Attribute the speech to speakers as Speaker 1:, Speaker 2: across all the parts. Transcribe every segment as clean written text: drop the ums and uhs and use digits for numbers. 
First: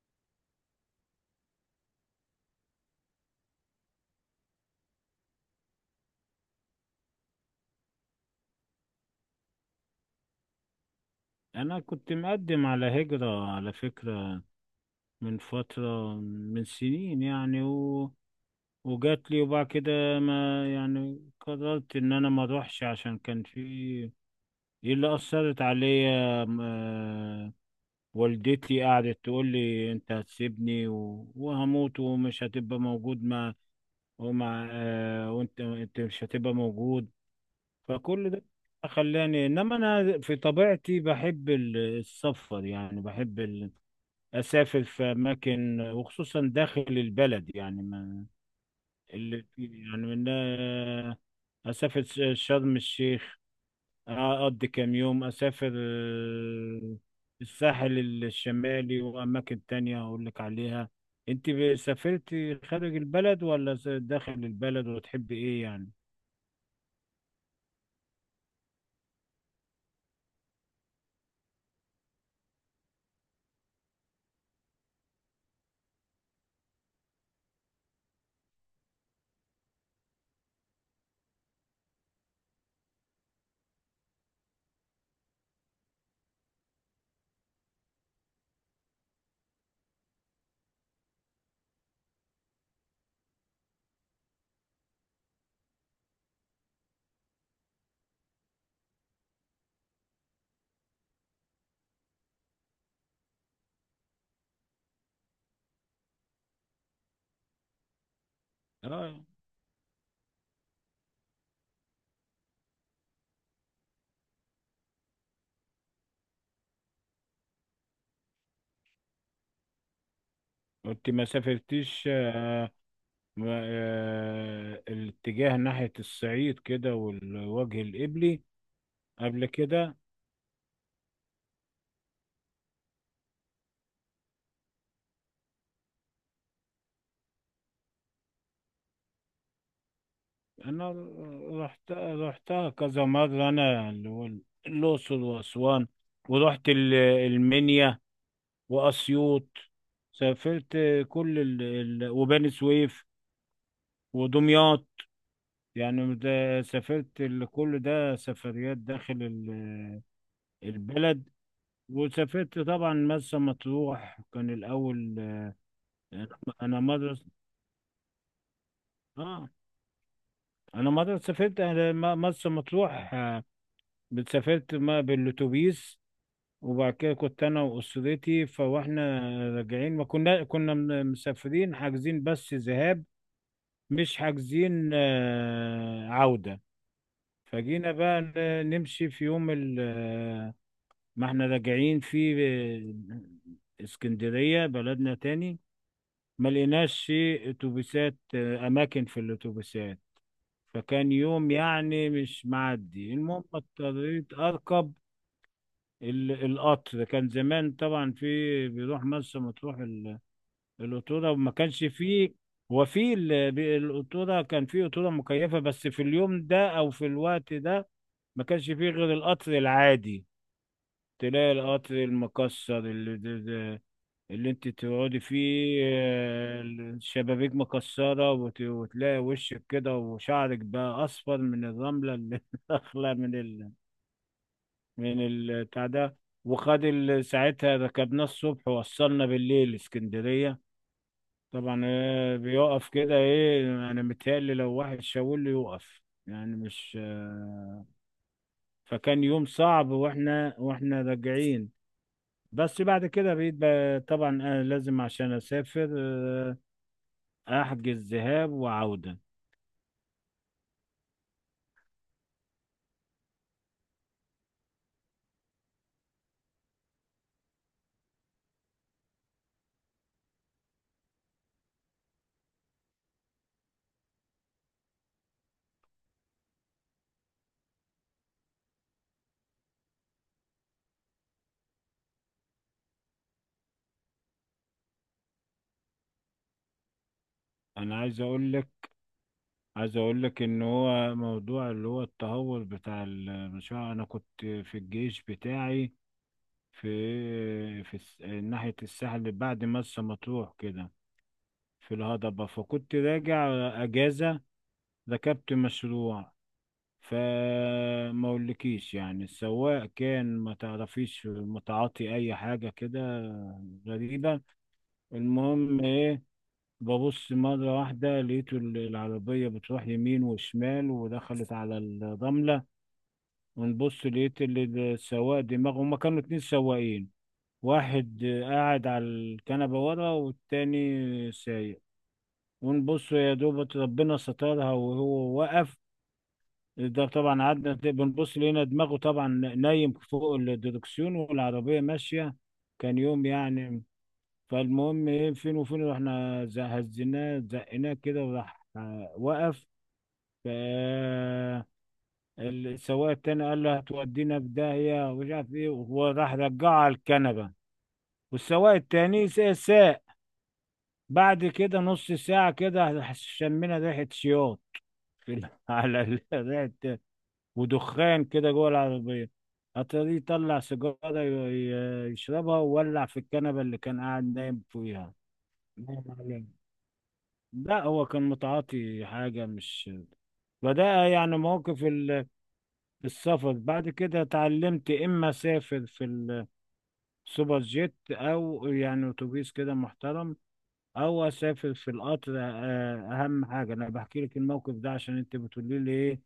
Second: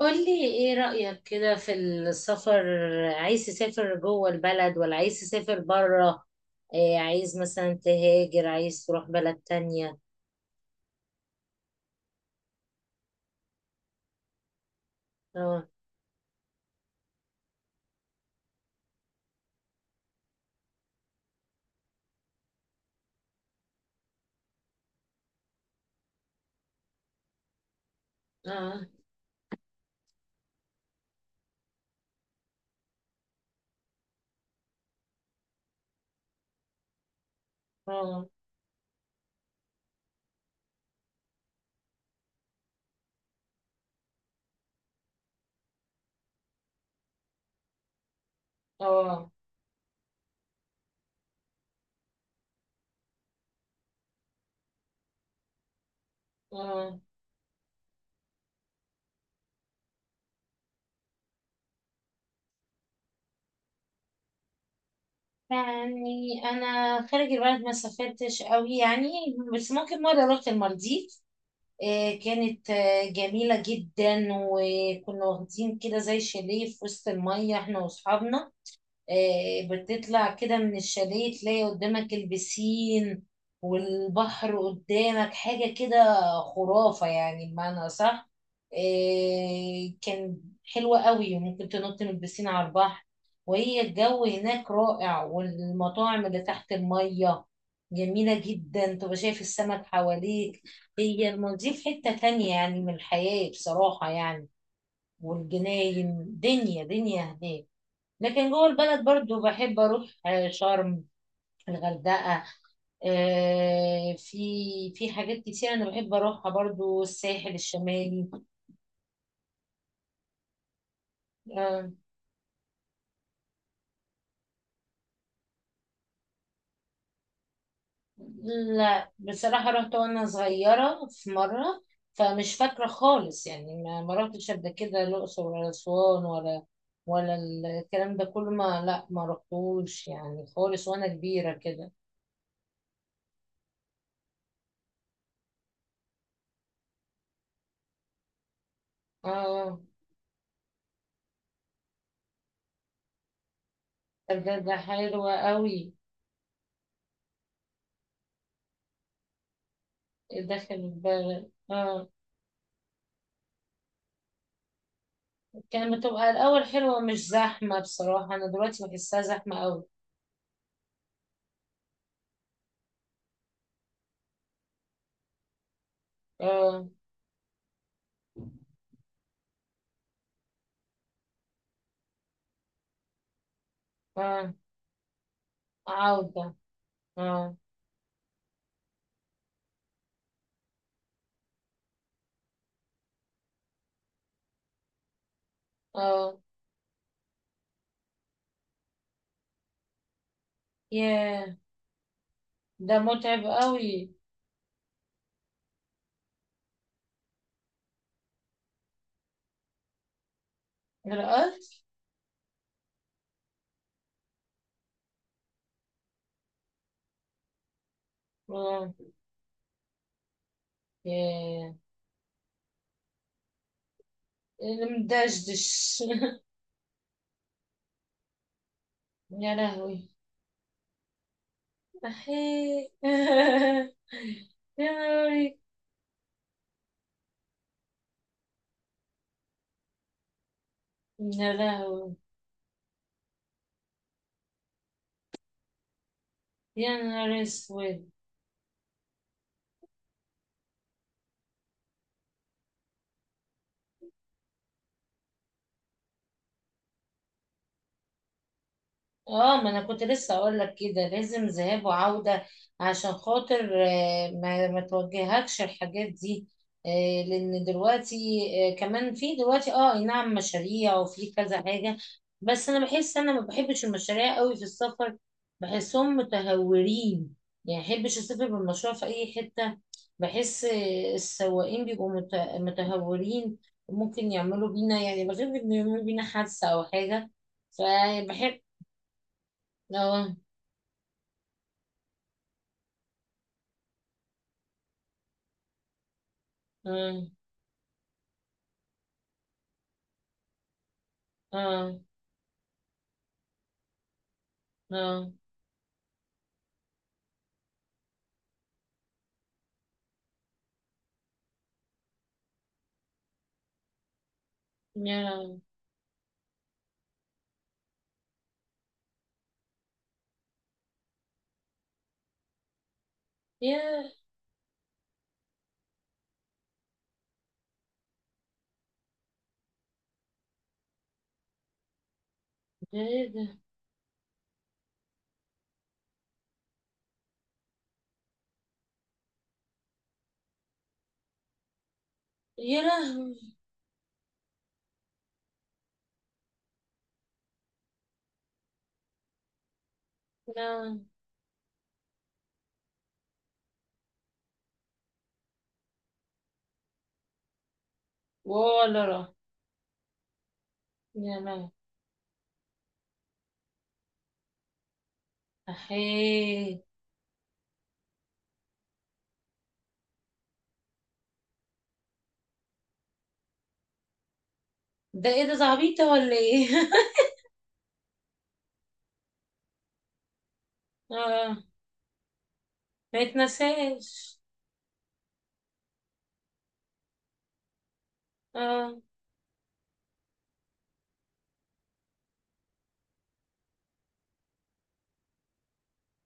Speaker 1: قولي ايه رأيك كده في السفر. عايز تسافر جوه البلد ولا عايز تسافر بره؟ إيه، عايز مثلا تهاجر، عايز تروح بلد تانية؟
Speaker 2: انا كنت مقدم على هجرة على فكرة، من
Speaker 1: اه.
Speaker 2: فترة، من سنين يعني وجات لي. وبعد كده ما يعني قررت ان انا ما اروحش، عشان كان في إيه اللي اثرت عليا والدتي
Speaker 1: اه.
Speaker 2: قعدت تقول لي انت هتسيبني وهموت ومش هتبقى موجود مع ومع آه، وانت مش هتبقى موجود.
Speaker 1: اه.
Speaker 2: فكل ده خلاني، انما انا في طبيعتي بحب السفر، يعني بحب اسافر في اماكن، وخصوصا داخل البلد. يعني ما
Speaker 1: اه.
Speaker 2: اللي يعني من آه، اسافر شرم الشيخ، اقضي كام يوم، اسافر
Speaker 1: اه.
Speaker 2: الساحل الشمالي واماكن تانية اقول لك عليها. انت سافرتي خارج البلد ولا داخل البلد، وتحبي ايه يعني؟
Speaker 1: يعني انا خارج البلد ما سافرتش قوي يعني، بس ممكن مرة رحت المالديف. إيه، كانت جميلة جدا، وكنا واخدين كده زي شاليه في وسط المية احنا واصحابنا. بتطلع كده من الشاليه تلاقي قدامك البسين والبحر قدامك، حاجة كده خرافة يعني بمعنى صح. كان حلوة قوي، ممكن تنط من البسين على البحر. وهي الجو هناك رائع، والمطاعم اللي تحت المية جميلة جدا، تبقى شايف السمك حواليك. هي المالديف حتة تانية يعني من الحياة بصراحة يعني. والجناين دنيا دنيا هناك. لكن جوه البلد
Speaker 2: اه،
Speaker 1: برضو بحب اروح شرم، الغردقة. في في حاجات كتير انا بحب اروحها، برضو الساحل الشمالي.
Speaker 2: انت ما
Speaker 1: آه،
Speaker 2: سافرتيش الاتجاه ناحية الصعيد كده والوجه القبلي
Speaker 1: لا
Speaker 2: قبل
Speaker 1: بصراحة رحت
Speaker 2: كده؟
Speaker 1: وانا صغيرة في مرة، فمش فاكرة خالص يعني ما رحتش قبل كده الأقصر ولا أسوان ولا ولا الكلام ده كله، ما رحتوش يعني خالص
Speaker 2: انا
Speaker 1: وانا كبيرة كده.
Speaker 2: رحت رحتها كذا مره، انا اللي هو الاقصر واسوان، ورحت المنيا واسيوط،
Speaker 1: اه.
Speaker 2: سافرت كل وبني سويف
Speaker 1: ده
Speaker 2: ودمياط،
Speaker 1: حلوة قوي.
Speaker 2: يعني ده سافرت كل ده سفريات داخل
Speaker 1: داخل
Speaker 2: البلد.
Speaker 1: البلد، اه.
Speaker 2: وسافرت طبعا مرسى مطروح كان الاول.
Speaker 1: كانت
Speaker 2: انا
Speaker 1: بتبقى الأول
Speaker 2: أنا
Speaker 1: حلوة،
Speaker 2: مره
Speaker 1: مش زحمة بصراحة، أنا دلوقتي بحسها
Speaker 2: اه
Speaker 1: زحمة أوي.
Speaker 2: انا مره سافرت مرسى مطروح سافرت ما بالاتوبيس.
Speaker 1: اه.
Speaker 2: وبعد كده كنت انا واسرتي، فاحنا راجعين، ما كنا مسافرين حاجزين بس ذهاب، مش
Speaker 1: اه،
Speaker 2: حاجزين
Speaker 1: عودة.
Speaker 2: عودة.
Speaker 1: اه.
Speaker 2: فجينا بقى نمشي في يوم ما احنا راجعين في اسكندرية بلدنا تاني.
Speaker 1: اه.
Speaker 2: ما لقيناش في اتوبيسات، اماكن في الاتوبيسات، فكان يوم
Speaker 1: ياه،
Speaker 2: يعني مش
Speaker 1: ده
Speaker 2: معدي. المهم
Speaker 1: متعب أوي.
Speaker 2: اضطريت اركب القطر. كان زمان طبعا في بيروح مرسى مطروح القطورة، وما كانش
Speaker 1: الرقص.
Speaker 2: فيه. هو في القطورة كان في قطورة مكيفة، بس في اليوم ده أو في الوقت ده ما كانش فيه
Speaker 1: اه.
Speaker 2: غير القطر العادي. تلاقي
Speaker 1: ياه.
Speaker 2: القطر المكسر اللي, ده ده اللي انت
Speaker 1: اللي
Speaker 2: تقعدي فيه،
Speaker 1: مدشدش.
Speaker 2: الشبابيك مكسرة، وتلاقي
Speaker 1: يا
Speaker 2: وشك كده
Speaker 1: لهوي.
Speaker 2: وشعرك بقى أصفر من الرملة اللي
Speaker 1: أحيي.
Speaker 2: داخلة من
Speaker 1: يا
Speaker 2: من
Speaker 1: نهاري.
Speaker 2: البتاع ده. وخد ساعتها ركبناه الصبح ووصلنا بالليل اسكندرية.
Speaker 1: يا
Speaker 2: طبعا
Speaker 1: لهوي.
Speaker 2: بيقف كده ايه، انا متهيألي لو واحد شاور له يوقف، يعني
Speaker 1: يا
Speaker 2: مش
Speaker 1: نهار أسود.
Speaker 2: فكان يوم صعب واحنا راجعين. بس بعد كده طبعا انا لازم عشان اسافر احجز ذهاب وعودة.
Speaker 1: اه، ما انا كنت لسه اقول لك كده لازم ذهاب وعودة، عشان خاطر ما توجهكش الحاجات دي. لان دلوقتي كمان في دلوقتي، اه أي نعم، مشاريع وفي كذا حاجة. بس انا بحس انا ما بحبش المشاريع قوي في السفر، بحسهم متهورين. يعني بحبش اسافر بالمشروع في اي حتة. بحس السواقين بيبقوا متهورين، وممكن يعملوا بينا يعني، بخاف إن يعملوا بينا حادثة او حاجة.
Speaker 2: انا عايز اقول
Speaker 1: فبحب.
Speaker 2: لك،
Speaker 1: اه.
Speaker 2: ان هو موضوع اللي هو التهور بتاع المشروع، انا كنت في الجيش بتاعي في
Speaker 1: اه.
Speaker 2: في الس- ناحية الساحل بعد مرسى مطروح كده،
Speaker 1: اه.
Speaker 2: في الهضبة، فكنت راجع أجازة،
Speaker 1: اه.
Speaker 2: ركبت مشروع. فما اقولكيش يعني، السواق كان ما تعرفيش متعاطي اي حاجة كده، غريبة.
Speaker 1: يا لهوي.
Speaker 2: المهم ايه، ببص مرة واحدة لقيت العربية بتروح يمين وشمال ودخلت على الرملة، ونبص
Speaker 1: يا،
Speaker 2: لقيت السواق دماغه، هما كانوا اتنين سواقين، واحد قاعد على الكنبة ورا والتاني سايق.
Speaker 1: ده
Speaker 2: ونبص
Speaker 1: ايه
Speaker 2: يا
Speaker 1: ده؟
Speaker 2: دوبة ربنا سترها وهو وقف. ده طبعا قعدنا بنبص لقينا دماغه طبعا نايم فوق الدركسيون والعربية ماشية.
Speaker 1: يا
Speaker 2: كان يوم
Speaker 1: لهوي.
Speaker 2: يعني. فالمهم ايه، فين وفين رحنا هزيناه زقناه كده وراح وقف. ف
Speaker 1: لا.
Speaker 2: السواق التاني قال له هتودينا في داهية ومش عارف ايه، وهو راح رجعه على الكنبة، والسواق
Speaker 1: ولا
Speaker 2: التاني
Speaker 1: راح.
Speaker 2: ساق.
Speaker 1: يا
Speaker 2: بعد
Speaker 1: لهوي.
Speaker 2: كده نص ساعة كده شمينا ريحة شياط في على
Speaker 1: احي.
Speaker 2: ريحة ودخان كده جوه العربية. أتاري طلع سيجارة يشربها وولع في الكنبة اللي كان قاعد نايم فيها،
Speaker 1: ده ايه ده،
Speaker 2: نايم
Speaker 1: زعبيطة ولا
Speaker 2: عليها.
Speaker 1: ايه؟
Speaker 2: لا هو كان متعاطي حاجة مش. فده يعني
Speaker 1: اه.
Speaker 2: موقف
Speaker 1: ما
Speaker 2: السفر. بعد كده
Speaker 1: يتنساش.
Speaker 2: اتعلمت إما أسافر في السوبر جيت، أو
Speaker 1: اه.
Speaker 2: يعني أتوبيس كده محترم. هو سافر في القطر اهم حاجه انا بحكي لك الموقف ده عشان انت بتقولي لي ايه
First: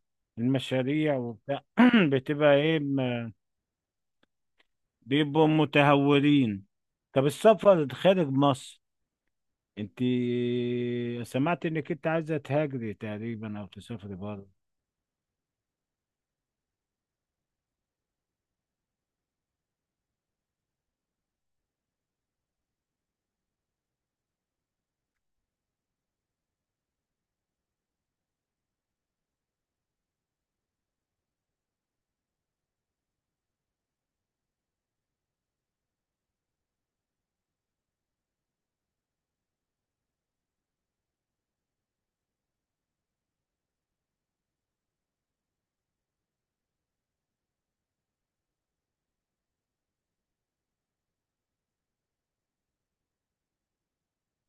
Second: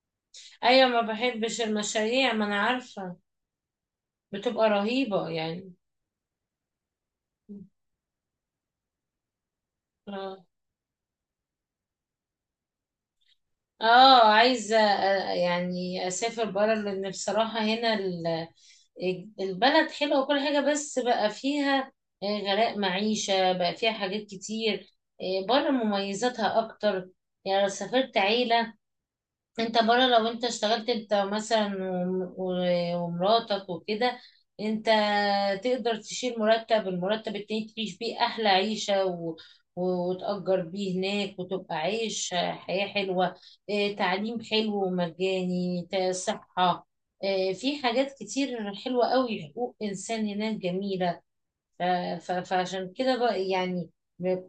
Speaker 1: ايوه، ما
Speaker 2: المشاريع وبتاع
Speaker 1: بحبش المشاريع، ما
Speaker 2: بتبقى
Speaker 1: انا
Speaker 2: ايه
Speaker 1: عارفة. بتبقى رهيبة
Speaker 2: بيبقوا
Speaker 1: يعني.
Speaker 2: متهورين. طب السفر خارج مصر، انت
Speaker 1: اه.
Speaker 2: سمعت انك انت عايزه تهاجري تقريبا او تسافري
Speaker 1: اه،
Speaker 2: بره.
Speaker 1: عايزة يعني اسافر بره، لان بصراحة هنا البلد حلوة وكل حاجة، بس بقى فيها غلاء معيشة، بقى فيها حاجات كتير. بره مميزاتها اكتر. يعني لو سافرت عيلة، انت بره، لو انت اشتغلت انت مثلا ومراتك وكده، انت تقدر تشيل مرتب، المرتب التاني تعيش بيه احلى عيشة وتأجر بيه هناك، وتبقى عايش حياة حلوة. اه، تعليم حلو ومجاني، صحة. اه، في حاجات كتير حلوة قوي، حقوق إنسان هناك جميلة. ف- فعشان كده بقى يعني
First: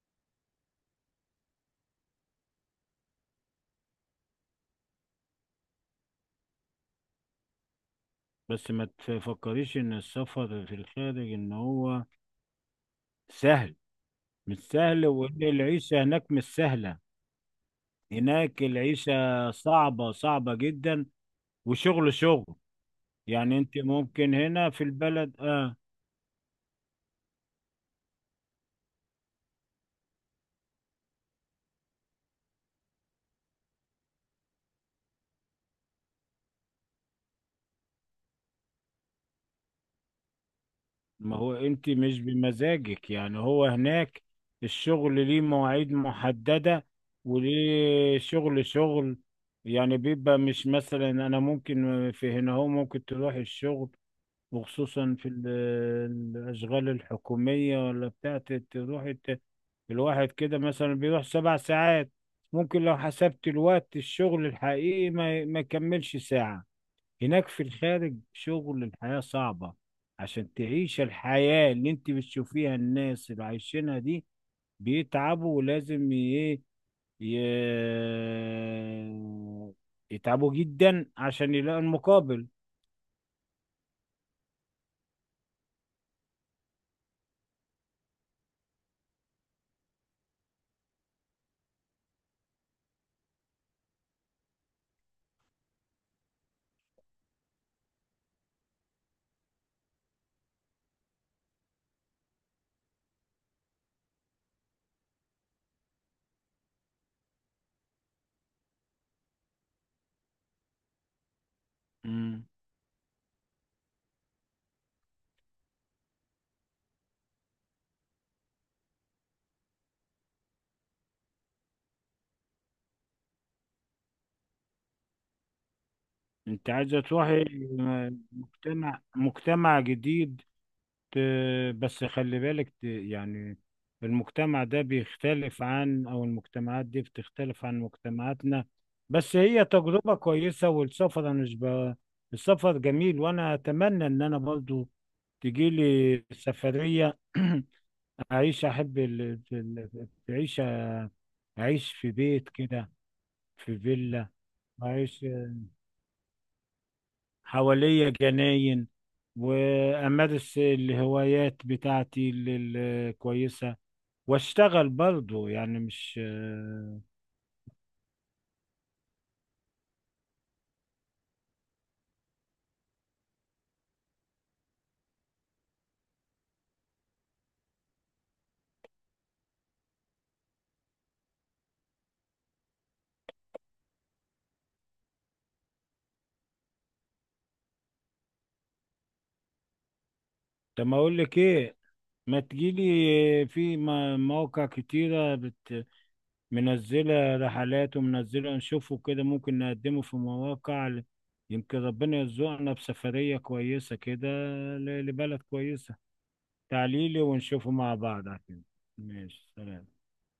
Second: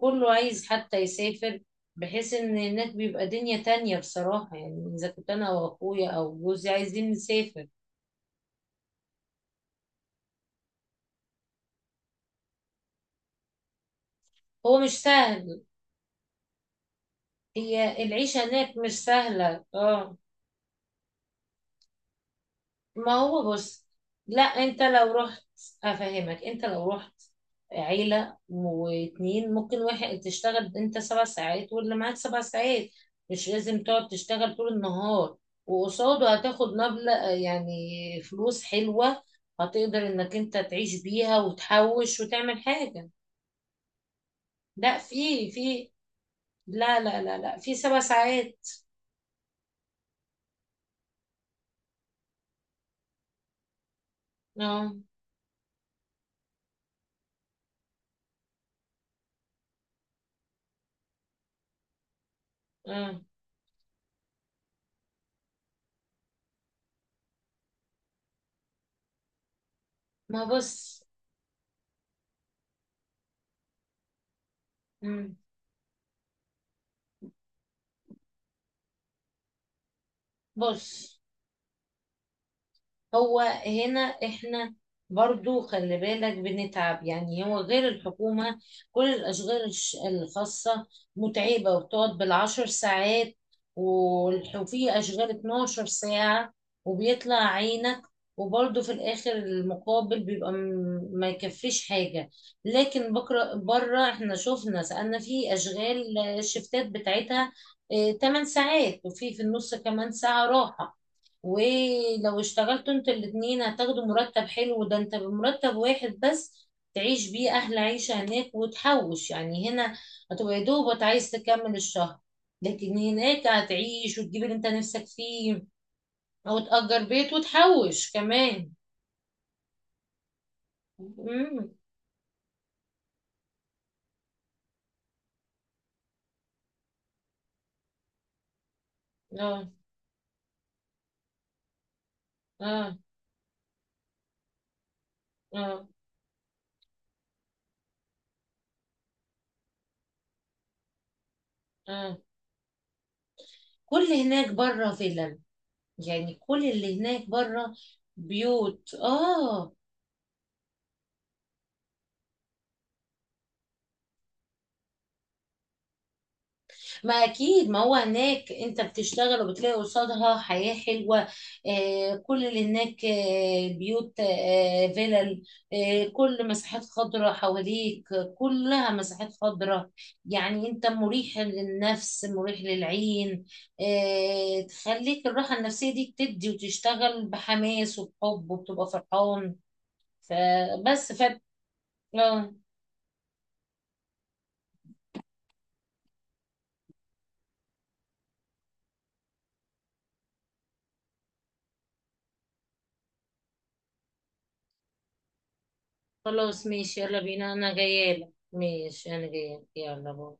Speaker 1: كله عايز حتى يسافر، بحيث ان هناك بيبقى دنيا تانية بصراحة يعني، اذا كنت انا او اخويا او جوزي عايزين نسافر.
Speaker 2: بس ما تفكريش ان السفر في الخارج ان هو سهل، مش
Speaker 1: هو مش
Speaker 2: سهل، وان
Speaker 1: سهل.
Speaker 2: العيشه هناك مش سهله.
Speaker 1: هي العيشة
Speaker 2: هناك
Speaker 1: هناك مش
Speaker 2: العيشه
Speaker 1: سهلة،
Speaker 2: صعبه،
Speaker 1: اه.
Speaker 2: صعبه جدا، وشغل.
Speaker 1: ما هو
Speaker 2: يعني انت
Speaker 1: بص.
Speaker 2: ممكن
Speaker 1: لا
Speaker 2: هنا
Speaker 1: انت
Speaker 2: في
Speaker 1: لو
Speaker 2: البلد
Speaker 1: رحت،
Speaker 2: اه،
Speaker 1: افهمك، انت لو رحت عيلة واتنين، ممكن واحد تشتغل انت سبع ساعات واللي معاك سبع ساعات، مش لازم تقعد تشتغل طول النهار، وقصاده هتاخد مبلغ يعني، فلوس حلوة، هتقدر انك انت تعيش
Speaker 2: ما
Speaker 1: بيها
Speaker 2: هو انت
Speaker 1: وتحوش
Speaker 2: مش
Speaker 1: وتعمل حاجة.
Speaker 2: بمزاجك. يعني هو هناك
Speaker 1: لا
Speaker 2: الشغل ليه
Speaker 1: في في،
Speaker 2: مواعيد محددة،
Speaker 1: لا في سبع
Speaker 2: وليه شغل
Speaker 1: ساعات.
Speaker 2: شغل يعني بيبقى مش مثلا انا ممكن في هنا، هو ممكن تروح الشغل
Speaker 1: اه.
Speaker 2: وخصوصا في الاشغال الحكومية ولا بتاعت تروح الواحد كده مثلا بيروح سبع ساعات، ممكن لو
Speaker 1: اه.
Speaker 2: حسبت الوقت الشغل الحقيقي ما يكملش ساعة. هناك في الخارج شغل، الحياة صعبة
Speaker 1: ما
Speaker 2: عشان تعيش
Speaker 1: بص.
Speaker 2: الحياة اللي انت بتشوفيها، الناس اللي عايشينها دي
Speaker 1: مم.
Speaker 2: بيتعبوا، ولازم ي- يتعبوا جدا
Speaker 1: بص،
Speaker 2: عشان يلاقوا المقابل.
Speaker 1: هو هنا احنا برضو خلي بالك بنتعب يعني، هو غير الحكومة كل الأشغال الخاصة متعبة، وبتقعد بالعشر ساعات، وفي أشغال 12 ساعة وبيطلع عينك، وبرضو في الآخر المقابل بيبقى ما يكفيش حاجة. لكن بكرة بره احنا شفنا، سألنا، في أشغال الشفتات بتاعتها 8 ساعات، وفي في النص كمان ساعة راحة، ولو
Speaker 2: مم.
Speaker 1: اشتغلتوا انتوا الاتنين هتاخدوا مرتب حلو، ده انت بمرتب واحد بس تعيش بيه احلى عيشة هناك وتحوش. يعني هنا هتبقى يا دوبك عايز تكمل الشهر، لكن هناك هتعيش وتجيب اللي انت نفسك فيه، او
Speaker 2: انت عايزة
Speaker 1: تأجر بيت
Speaker 2: تروحي
Speaker 1: وتحوش كمان.
Speaker 2: مجتمع جديد، ت-
Speaker 1: امم.
Speaker 2: بس خلي بالك يعني المجتمع ده بيختلف عن، او المجتمعات دي بتختلف عن مجتمعاتنا. بس هي
Speaker 1: اه.
Speaker 2: تجربة كويسة، والسفر انا مش السفر
Speaker 1: اه.
Speaker 2: جميل، وانا اتمنى ان انا برضو تجي
Speaker 1: اه.
Speaker 2: لي سفرية. اعيش، احب ال... ال- تعيش اعيش في
Speaker 1: اه.
Speaker 2: بيت كده، في
Speaker 1: كل
Speaker 2: فيلا،
Speaker 1: هناك بره
Speaker 2: اعيش
Speaker 1: فيلم. يعني كل اللي هناك بره
Speaker 2: حواليا جناين،
Speaker 1: بيوت، اه.
Speaker 2: وامارس الهوايات بتاعتي الكويسة، واشتغل برضه، يعني مش.
Speaker 1: ما اكيد، ما هو هناك انت بتشتغل وبتلاقي قصادها حياة حلوة. آه كل اللي هناك آه بيوت آه فيلل، آه كل مساحات خضراء حواليك، آه، كلها مساحات خضراء، يعني انت مريح للنفس مريح للعين. آه تخليك الراحة النفسية دي تدي، وتشتغل بحماس وبحب وبتبقى فرحان.
Speaker 2: طب ما
Speaker 1: فبس
Speaker 2: اقول لك
Speaker 1: فت...
Speaker 2: ايه، ما
Speaker 1: آه،
Speaker 2: تجيلي في مواقع كتيرة منزلة رحلات ومنزلة، نشوفه كده ممكن نقدمه في مواقع يمكن ربنا يرزقنا بسفرية كويسة كده، لبلد كويسة.
Speaker 1: خلاص ماشي، يلا
Speaker 2: تعاليلي
Speaker 1: بينا،
Speaker 2: ونشوفه
Speaker 1: انا
Speaker 2: مع بعض
Speaker 1: جايالك،
Speaker 2: على كده.
Speaker 1: ماشي انا
Speaker 2: ماشي،
Speaker 1: جايالك،
Speaker 2: سلام.
Speaker 1: يلا باي.